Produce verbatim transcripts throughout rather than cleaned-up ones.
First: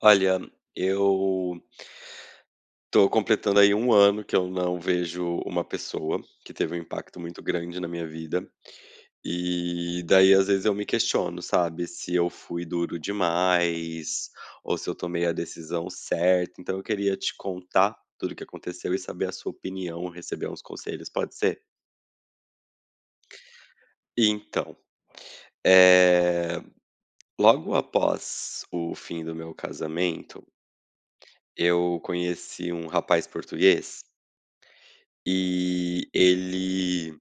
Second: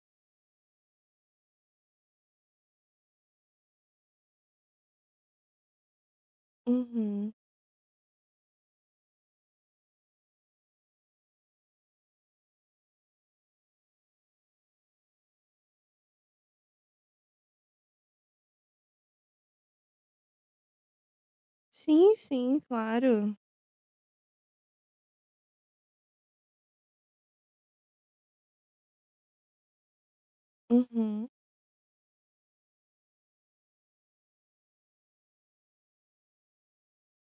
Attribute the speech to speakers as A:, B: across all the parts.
A: Olha, eu tô completando aí um ano que eu não vejo uma pessoa que teve um impacto
B: Uhum.
A: muito grande na minha vida. E daí, às vezes, eu me questiono, sabe, se eu fui duro demais ou se eu tomei a decisão certa. Então, eu queria te contar tudo o que aconteceu e saber a sua opinião, receber uns conselhos, pode ser?
B: Sim, sim, claro.
A: Então, eh, logo após o fim do meu casamento,
B: Uhum.
A: eu conheci um rapaz português. E ele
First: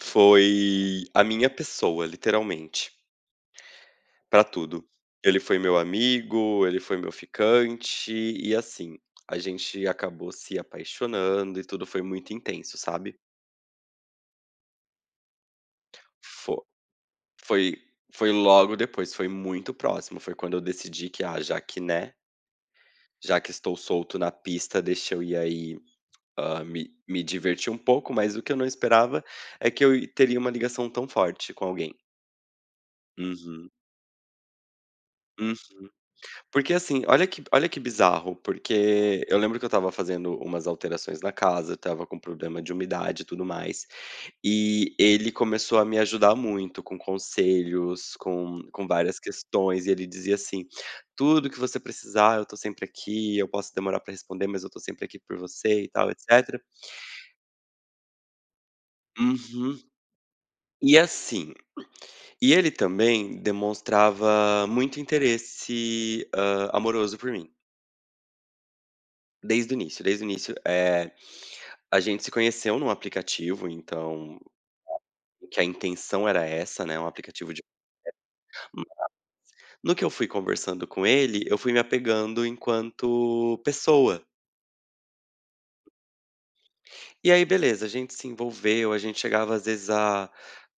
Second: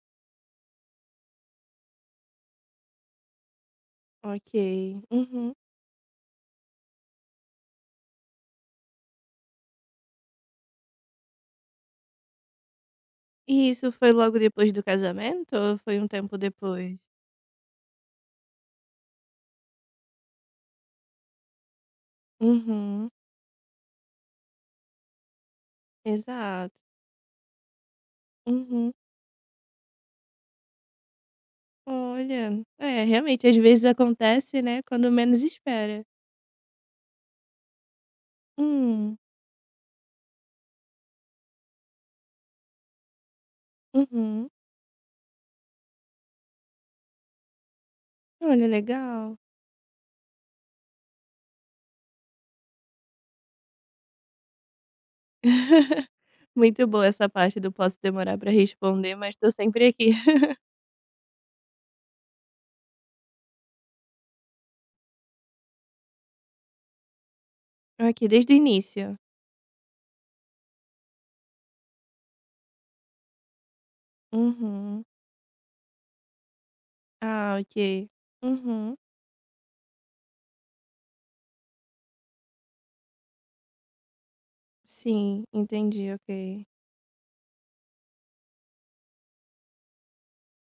A: foi a minha pessoa, literalmente, pra
B: Ok.
A: tudo. Ele
B: Uhum.
A: foi meu amigo, ele foi meu ficante e, assim, a gente acabou se apaixonando e tudo foi muito intenso, sabe.
B: E isso foi logo depois do casamento ou foi um tempo
A: Fo
B: depois?
A: foi foi logo depois, foi muito próximo, foi quando eu decidi que: "Ah, já que, né,
B: Uhum.
A: já que estou solto na pista, deixa eu ir aí, hã,
B: Exato.
A: me me divertir um pouco", mas o que eu não
B: Uhum.
A: esperava é que eu teria uma ligação tão forte com alguém.
B: Olha, é, realmente, às
A: Uhum.
B: vezes acontece, né, quando menos espera.
A: Porque assim, olha que olha que bizarro,
B: Hum.
A: porque eu lembro que eu estava fazendo umas alterações na casa, eu estava com problema de umidade e tudo mais,
B: Uhum.
A: e ele começou a me ajudar muito com conselhos, com,
B: Olha,
A: com várias
B: legal.
A: questões, e ele dizia assim: tudo que você precisar, eu tô sempre aqui, eu posso demorar para responder, mas eu tô sempre aqui por você e tal, etcétera.
B: Muito boa essa parte do posso demorar pra responder, mas tô
A: Uhum.
B: sempre aqui.
A: E assim, e ele também demonstrava muito interesse ah, amoroso por mim.
B: Aqui desde o início.
A: Desde o início, desde o início. eh, A gente se conheceu num aplicativo, então,
B: Uhum.
A: que a intenção era essa, né, um aplicativo
B: Ah,
A: de
B: ok.
A: hum,
B: Uhum.
A: no que eu fui conversando com ele, eu fui me apegando enquanto pessoa.
B: Sim, entendi, ok.
A: E aí beleza, a gente se envolveu, a gente chegava às vezes a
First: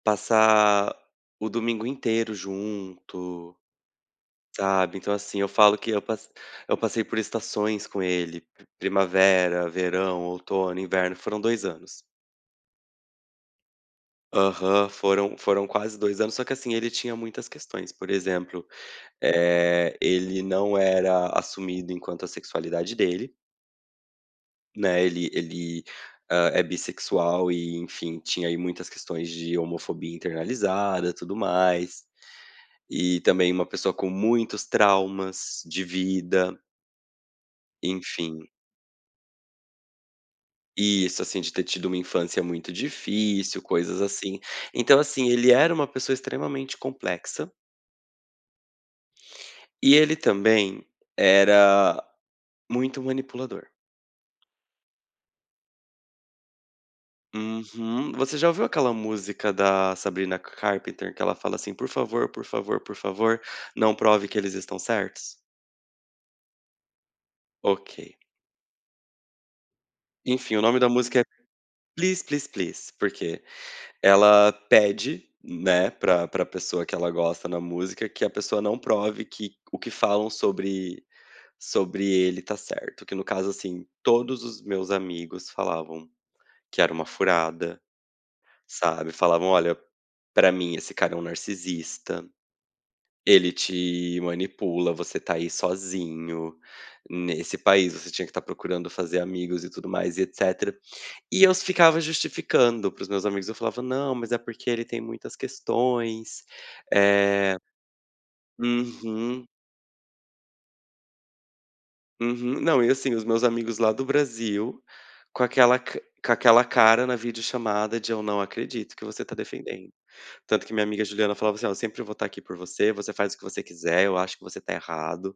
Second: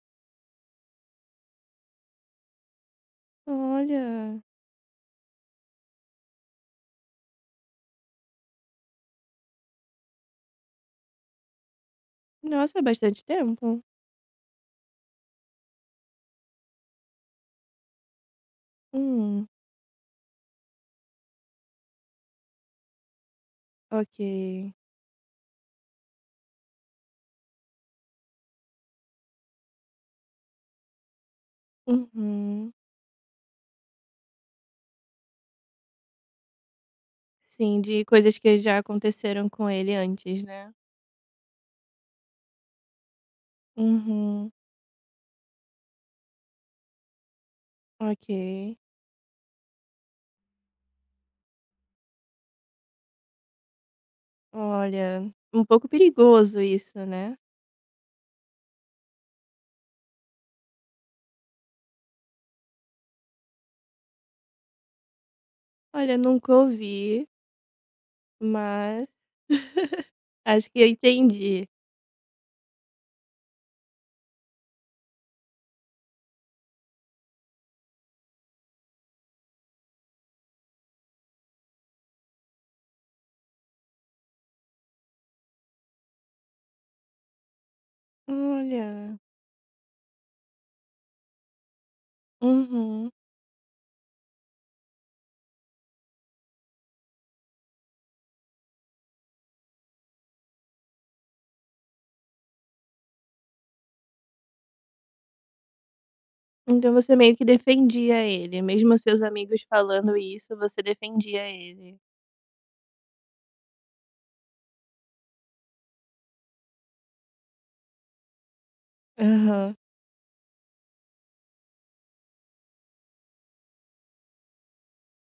A: passar o domingo inteiro junto,
B: Olha,
A: sabe. Então assim, eu falo que eu passe eu passei por estações com ele, pri- primavera, verão, outono, inverno, foram dois anos.
B: nossa, é bastante tempo.
A: Aham, foram foram quase dois anos, só que assim, ele tinha muitas questões, por exemplo.
B: Hum,
A: Eh, ele não era assumido enquanto a sexualidade dele,
B: ok.
A: né, ele ele, hã, é bissexual e enfim, tinha aí muitas questões de homofobia internalizada, tudo mais,
B: Uhum.
A: e também uma pessoa com muitos traumas de vida,
B: Sim, de coisas
A: enfim.
B: que já aconteceram com ele antes, né?
A: Isso, assim, de ter tido uma infância muito difícil, coisas assim.
B: Uhum,
A: Então, assim, ele era uma pessoa extremamente complexa,
B: ok.
A: e ele também era muito manipulador.
B: Olha, um pouco perigoso isso, né?
A: Uhum. Você já ouviu aquela música da Sabrina Carpenter que ela fala assim: "Por favor, por favor, por favor, não prove que eles estão certos"?
B: Olha, nunca ouvi,
A: Ok.
B: mas
A: Enfim, o
B: acho
A: nome
B: que eu
A: da música é
B: entendi.
A: "Please, Please, Please", porque ela pede, né, pra pra pessoa que ela gosta na música, que a pessoa não prove que o que falam sobre sobre ele tá certo, que no caso, assim, todos os meus amigos falavam que era uma furada, sabe,
B: Olha,
A: falavam: "Olha, pra mim esse cara é um narcisista".
B: uhum.
A: Ele te manipula, você tá aí sozinho, nesse país, você tinha que estar procurando fazer amigos e tudo mais e etcétera. E eu ficava justificando para os meus amigos, eu falava: "Não, mas é porque ele tem muitas questões,
B: Então você meio que
A: eh"
B: defendia ele, mesmo seus
A: Uhum,
B: amigos falando isso, você defendia ele.
A: uhum. Não, e assim, os meus amigos lá do Brasil, com aquela ca com aquela cara na videochamada de: "Eu não acredito que você tá
B: Aham.
A: defendendo". Tanto que minha amiga Juliana falava assim: "Ó, eu sempre vou estar aqui por você, você faz o que você quiser, eu acho que você tá errado".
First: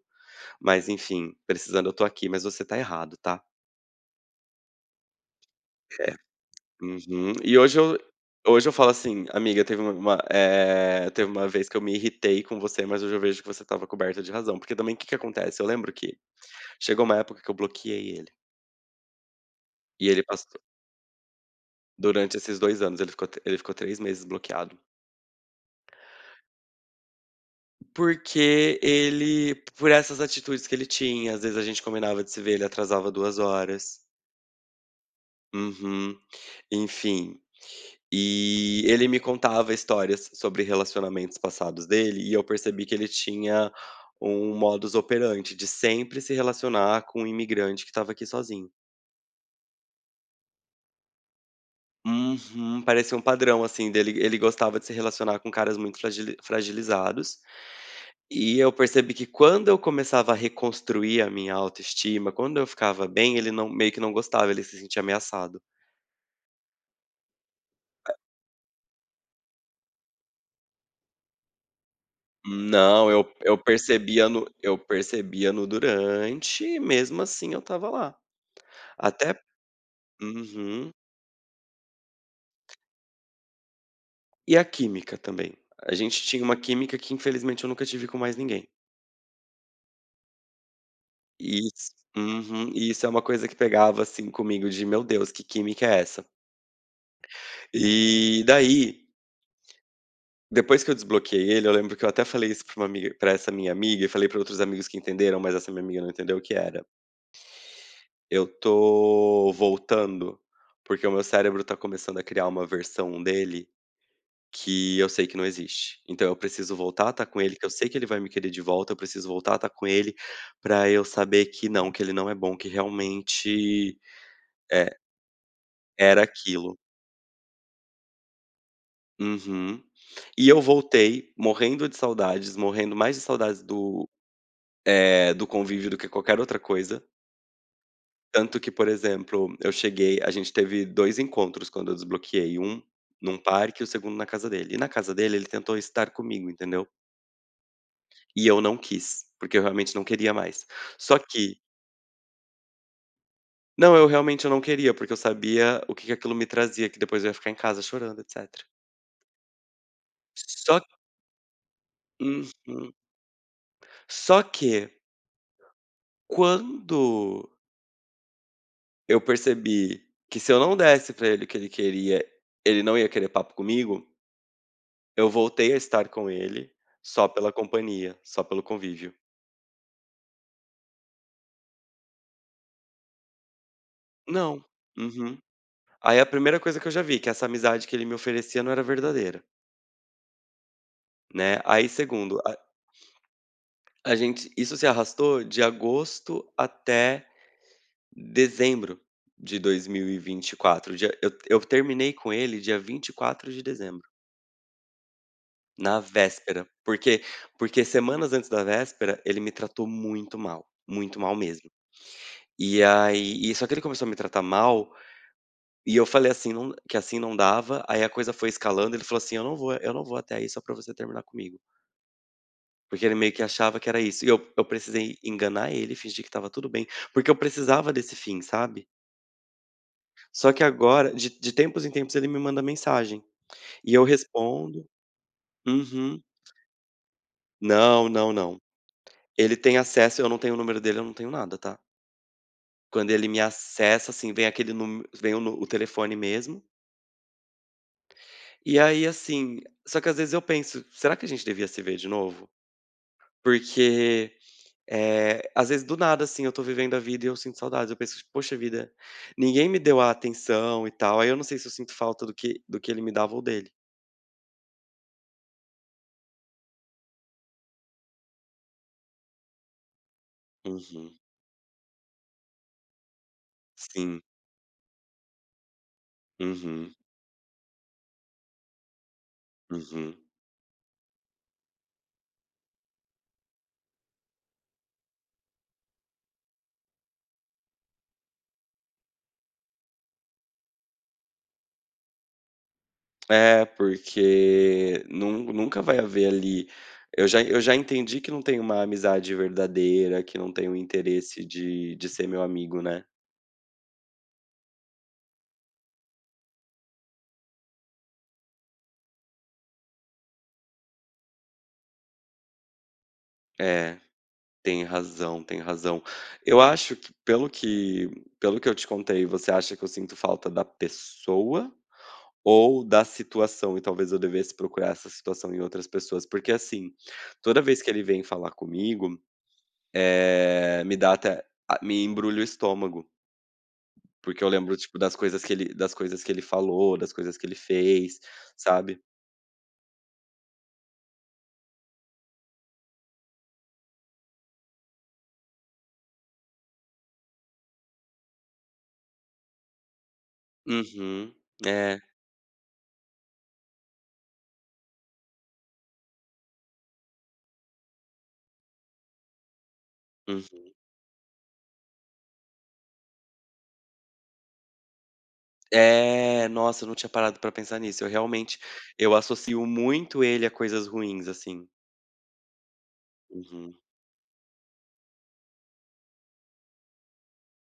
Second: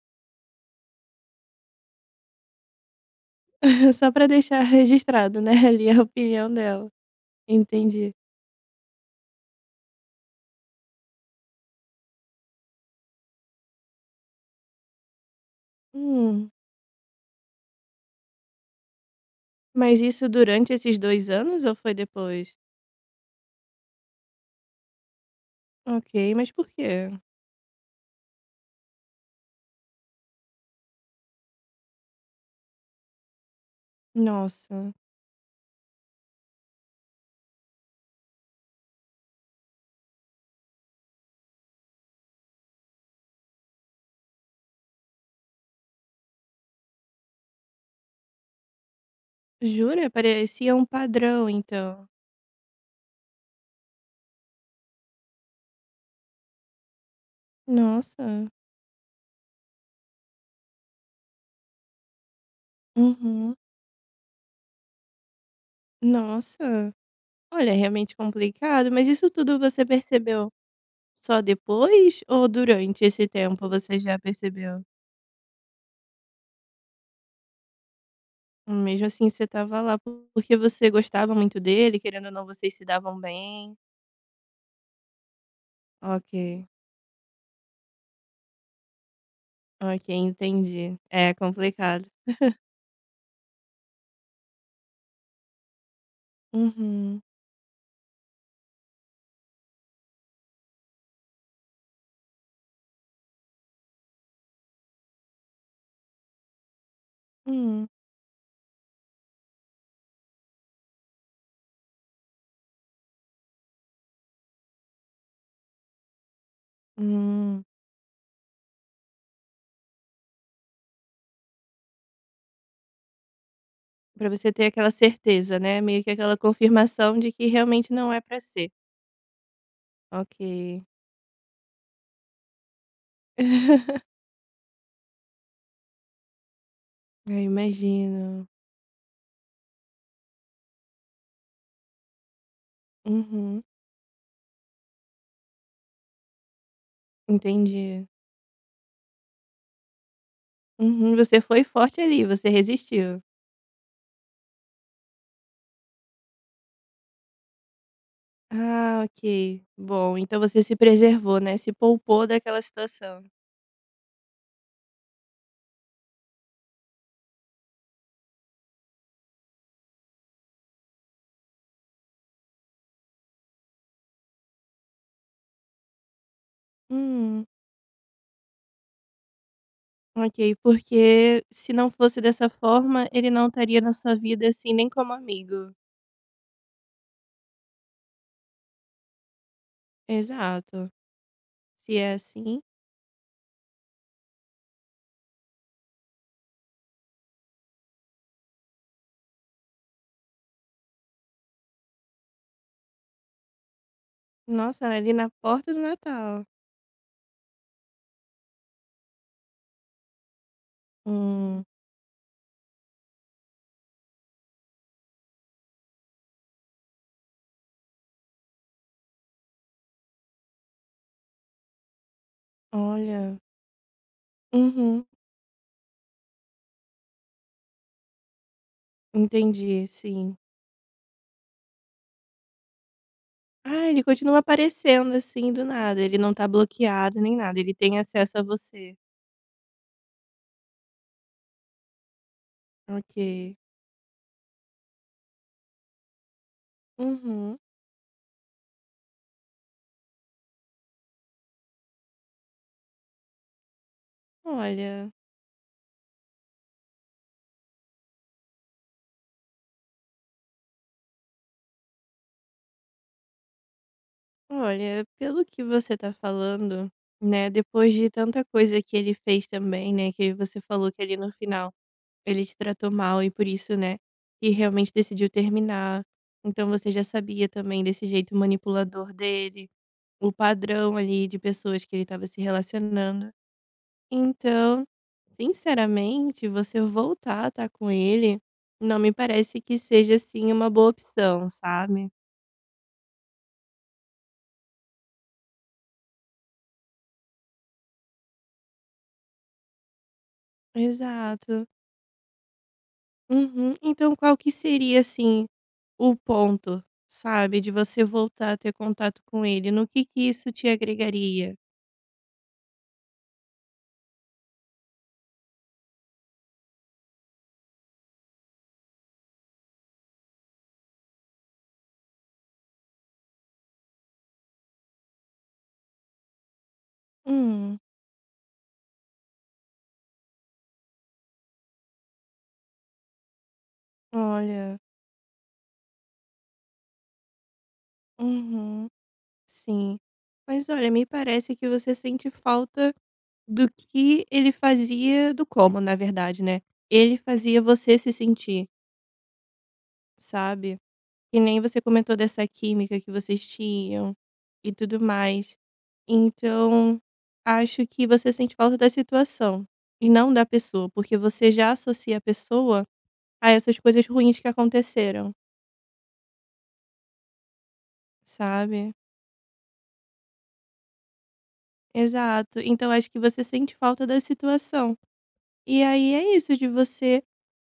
A: Mas enfim, precisando eu tô aqui, mas você tá errado, tá.
B: Só para deixar registrado, né, ali a opinião dela.
A: Uhum. E hoje eu
B: Entendi.
A: hoje eu falo assim: "Amiga, teve uma uma, eh, teve uma vez que eu me irritei com você, mas hoje eu vejo que você estava coberta de razão". Porque também o que que acontece, eu lembro que
B: Hum,
A: chegou uma época que eu bloqueei ele,
B: mas
A: e ele
B: isso
A: passou
B: durante esses dois anos ou foi
A: durante
B: depois?
A: esses dois anos, ele ficou ele ficou três meses bloqueado.
B: Ok, mas por quê?
A: Porque ele por essas atitudes que ele tinha, às vezes a gente combinava de se ver, ele atrasava duas horas.
B: Nossa,
A: Uhum. Enfim, e ele me contava histórias sobre relacionamentos passados dele, e eu percebi que ele tinha um modus operandi de sempre se relacionar com um imigrante que estava aqui sozinho.
B: jura? Parecia um padrão então.
A: Uhum, parecia um padrão, assim, dele. Ele gostava de se relacionar com caras muito fragili- fragilizados.
B: Nossa,
A: E eu percebi que quando eu começava a reconstruir a minha autoestima, quando eu ficava bem, ele
B: uhum,
A: não, meio que não gostava, ele se sentia ameaçado.
B: nossa. Olha, é realmente complicado, mas isso tudo você percebeu só depois ou durante
A: Não, eu,
B: esse
A: eu
B: tempo você já
A: percebia no eu
B: percebeu?
A: percebia no durante, e mesmo assim eu estava lá.
B: Mesmo assim
A: Até
B: você tava lá porque você
A: uhum.
B: gostava muito dele, querendo ou não vocês se davam bem?
A: E a química também. A gente
B: Ok.
A: tinha uma química que infelizmente eu nunca tive com mais ninguém.
B: Ok, entendi. É
A: E isso
B: complicado.
A: uhum. E isso é uma coisa que pegava, assim, comigo de: "Meu Deus, que química é essa?".
B: Uhum,
A: E daí, depois que eu desbloqueei ele, eu lembro que eu até falei isso pra uma amiga pra essa minha amiga e falei pra outros amigos que entenderam, mas essa minha amiga não entendeu o que era.
B: uhum,
A: Eu tô voltando, porque o meu cérebro tá começando a criar uma versão dele que eu sei que não existe. Então eu preciso voltar a estar com ele,
B: hum.
A: que eu sei que ele vai me querer de volta, eu preciso voltar a estar com ele pra eu saber que não, que ele não é bom, que realmente,
B: Pra você ter
A: eh,
B: aquela certeza, né, meio que
A: era
B: aquela
A: aquilo.
B: confirmação de que realmente não é pra ser.
A: Uhum. E eu
B: Ok.
A: voltei morrendo de saudades, morrendo mais de saudades do, eh, do convívio do que qualquer outra coisa.
B: Eu imagino.
A: Tanto que, por exemplo, eu cheguei a gente teve dois encontros quando eu desbloqueei, um num
B: Uhum,
A: parque e o segundo na casa dele. E na casa dele ele tentou estar comigo, entendeu?
B: entendi.
A: E eu não quis, porque eu realmente não queria mais.
B: Uhum,
A: Só
B: você
A: que
B: foi forte ali, você resistiu.
A: não, eu realmente eu não queria, porque eu sabia o que que aquilo me trazia, que depois eu ia ficar em casa chorando, etcétera.
B: Ah, ok. Bom, então você
A: Só
B: se preservou, né, se poupou daquela
A: uhum.
B: situação.
A: Só que quando eu percebi que se eu não desse pra ele o que ele queria, ele não ia querer papo comigo, eu voltei a estar com ele só
B: Hum,
A: pela companhia, só pelo convívio.
B: ok, porque se não fosse dessa forma, ele não estaria na sua vida,
A: Não.
B: assim, nem como
A: Uhum.
B: amigo.
A: Aí a primeira coisa que eu já vi, que essa amizade que ele me oferecia não era verdadeira,
B: Exato.
A: né. Aí
B: Se é
A: segundo
B: assim,
A: a gente isso se arrastou de agosto até dezembro de dois mil e vinte e quatro, dia eu eu terminei com ele dia vinte e quatro de dezembro,
B: nossa, é ali na porta do
A: na
B: Natal.
A: véspera, porque porque semanas antes da véspera ele me tratou muito mal, muito mal
B: Hum,
A: mesmo. E aí e só que ele começou a me tratar mal, e eu falei assim não que assim não dava, aí a coisa foi escalando, ele falou assim: "Eu não vou eu não vou até aí só pra você terminar comigo". Porque ele meio
B: olha.
A: que achava que era isso. E eu eu
B: Uhum,
A: precisei enganar ele, fingir que estava tudo bem, porque eu precisava desse fim, sabe.
B: entendi, sim.
A: Só que agora, de de tempos em tempos, ele me manda mensagem,
B: Ah,
A: e
B: ele
A: eu
B: continua
A: respondo.
B: aparecendo assim do nada. Ele
A: Uhum.
B: não tá bloqueado nem nada. Ele tem
A: Não, não,
B: acesso a
A: não.
B: você.
A: Ele tem acesso, eu não tenho o número dele, eu não tenho nada, tá. Quando ele me
B: Ok.
A: acessa, assim, vem aquele número vem o nu o telefone mesmo,
B: Uhum.
A: e aí, assim só que às vezes eu penso: "Será que a gente devia se ver de novo?". Porque
B: Olha,
A: Eh, às vezes do nada, assim, eu tô vivendo a vida e eu sinto saudades, eu penso: "Poxa vida, ninguém me deu a atenção e tal", aí eu não sei se eu sinto falta do que do que ele me dava ou dele.
B: olha, pelo que você tá falando, né? Depois de tanta coisa que ele fez também, né? Que você falou que
A: Uhum.
B: ali no final ele te tratou mal e por isso, né,
A: Sim.
B: que realmente decidiu terminar. Então você
A: Uhum,
B: já sabia também desse jeito manipulador dele,
A: uhum.
B: o padrão ali de pessoas que ele estava se relacionando. Então, sinceramente, você voltar a estar com ele não me parece que seja assim uma boa opção, sabe?
A: É, porque nun nunca vai haver ali eu já eu já entendi que não tem uma amizade verdadeira, que não tem o interesse
B: Exato.
A: de de ser meu amigo, né.
B: Uhum. Então, qual que seria assim o ponto, sabe, de você voltar a ter contato com ele? No que que isso te agregaria?
A: É, tem razão, tem razão. Eu acho que pelo que pelo que eu te contei, você acha que eu sinto falta da pessoa ou da situação e talvez eu devesse procurar essa situação em outras pessoas, porque assim, toda
B: Hum.
A: vez que ele vem falar comigo, eh, me dá até a me embrulha o estômago, porque eu lembro,
B: Olha,
A: tipo, das coisas que ele das coisas que ele falou, das coisas que ele fez,
B: uhum,
A: sabe.
B: sim. Mas olha, me parece que você sente falta do que ele fazia do como, na verdade, né. Ele fazia você se sentir, sabe.
A: Uhum.
B: Que nem você
A: É.
B: comentou dessa química que vocês tinham e tudo mais. Então, acho que você sente falta da situação e não da
A: Uhum.
B: pessoa, porque você já associa a pessoa a essas coisas ruins que aconteceram,
A: É, nossa, eu não tinha parado pra pensar nisso. Eu realmente
B: sabe.
A: eu associo muito ele a coisas ruins, assim.
B: Exato. Então acho que você
A: Uhum.
B: sente falta da situação. E aí é isso, de você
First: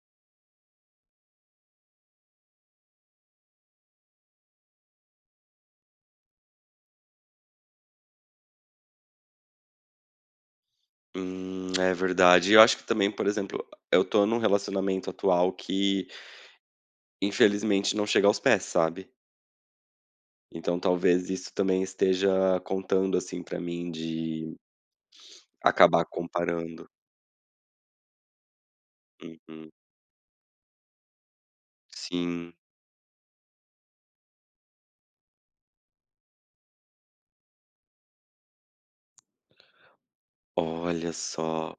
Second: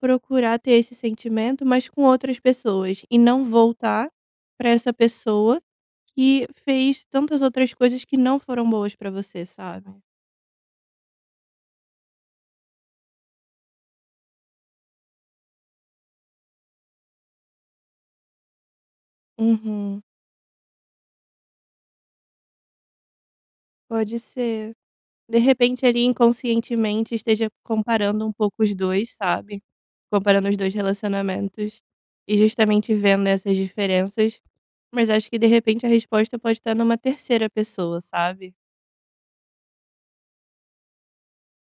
B: procurar ter esse sentimento, mas com outras pessoas, e não voltar para essa pessoa que fez tantas outras coisas que não foram boas para você, sabe.
A: Hum, é verdade. Eu acho que também, por exemplo, eu tô num relacionamento atual que infelizmente não chega aos pés, sabe.
B: Uhum.
A: Então talvez isso também esteja contando, assim, pra mim
B: Pode
A: de
B: ser. De repente, ali,
A: acabar comparando.
B: inconscientemente, esteja comparando um pouco os dois, sabe.
A: Uhum.
B: Comparando os dois relacionamentos e
A: Sim,
B: justamente vendo essas diferenças, mas acho que, de repente, a resposta pode estar numa terceira pessoa, sabe.
A: olha só.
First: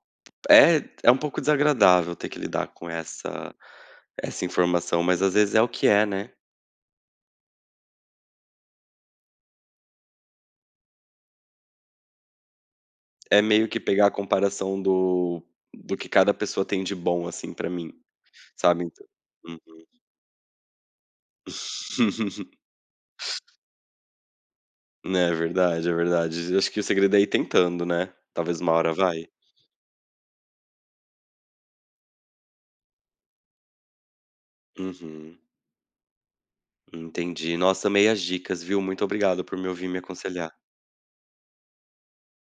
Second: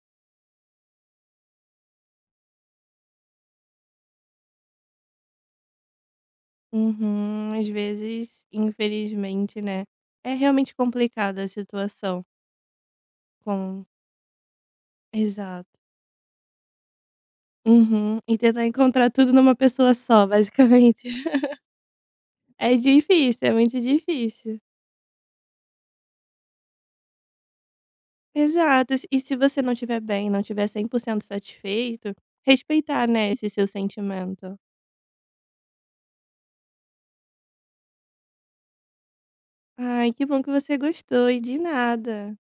A: É é um pouco desagradável ter que lidar com essa essa informação, mas às vezes é o que é, né.
B: Uhum. Às vezes, infelizmente, né, é realmente complicada a situação
A: É meio que
B: com
A: pegar a comparação do
B: exato.
A: do que cada pessoa tem de bom, assim, pra mim,
B: Uhum. E tentar
A: sabe, então
B: encontrar tudo numa
A: uhum.
B: pessoa só, basicamente. É difícil, é muito difícil.
A: É verdade, é verdade. Eu acho que o segredo é ir tentando, né. Talvez uma
B: Exato.
A: hora
B: E se e
A: vai.
B: se você não estiver bem, não estiver cem por cento satisfeito, respeitar, né, esse seu sentimento.
A: Uhum. Entendi. Nossa, meias dicas, viu. Muito obrigado por me ouvir e me
B: Ai, que bom que
A: aconselhar.
B: você gostou e de nada.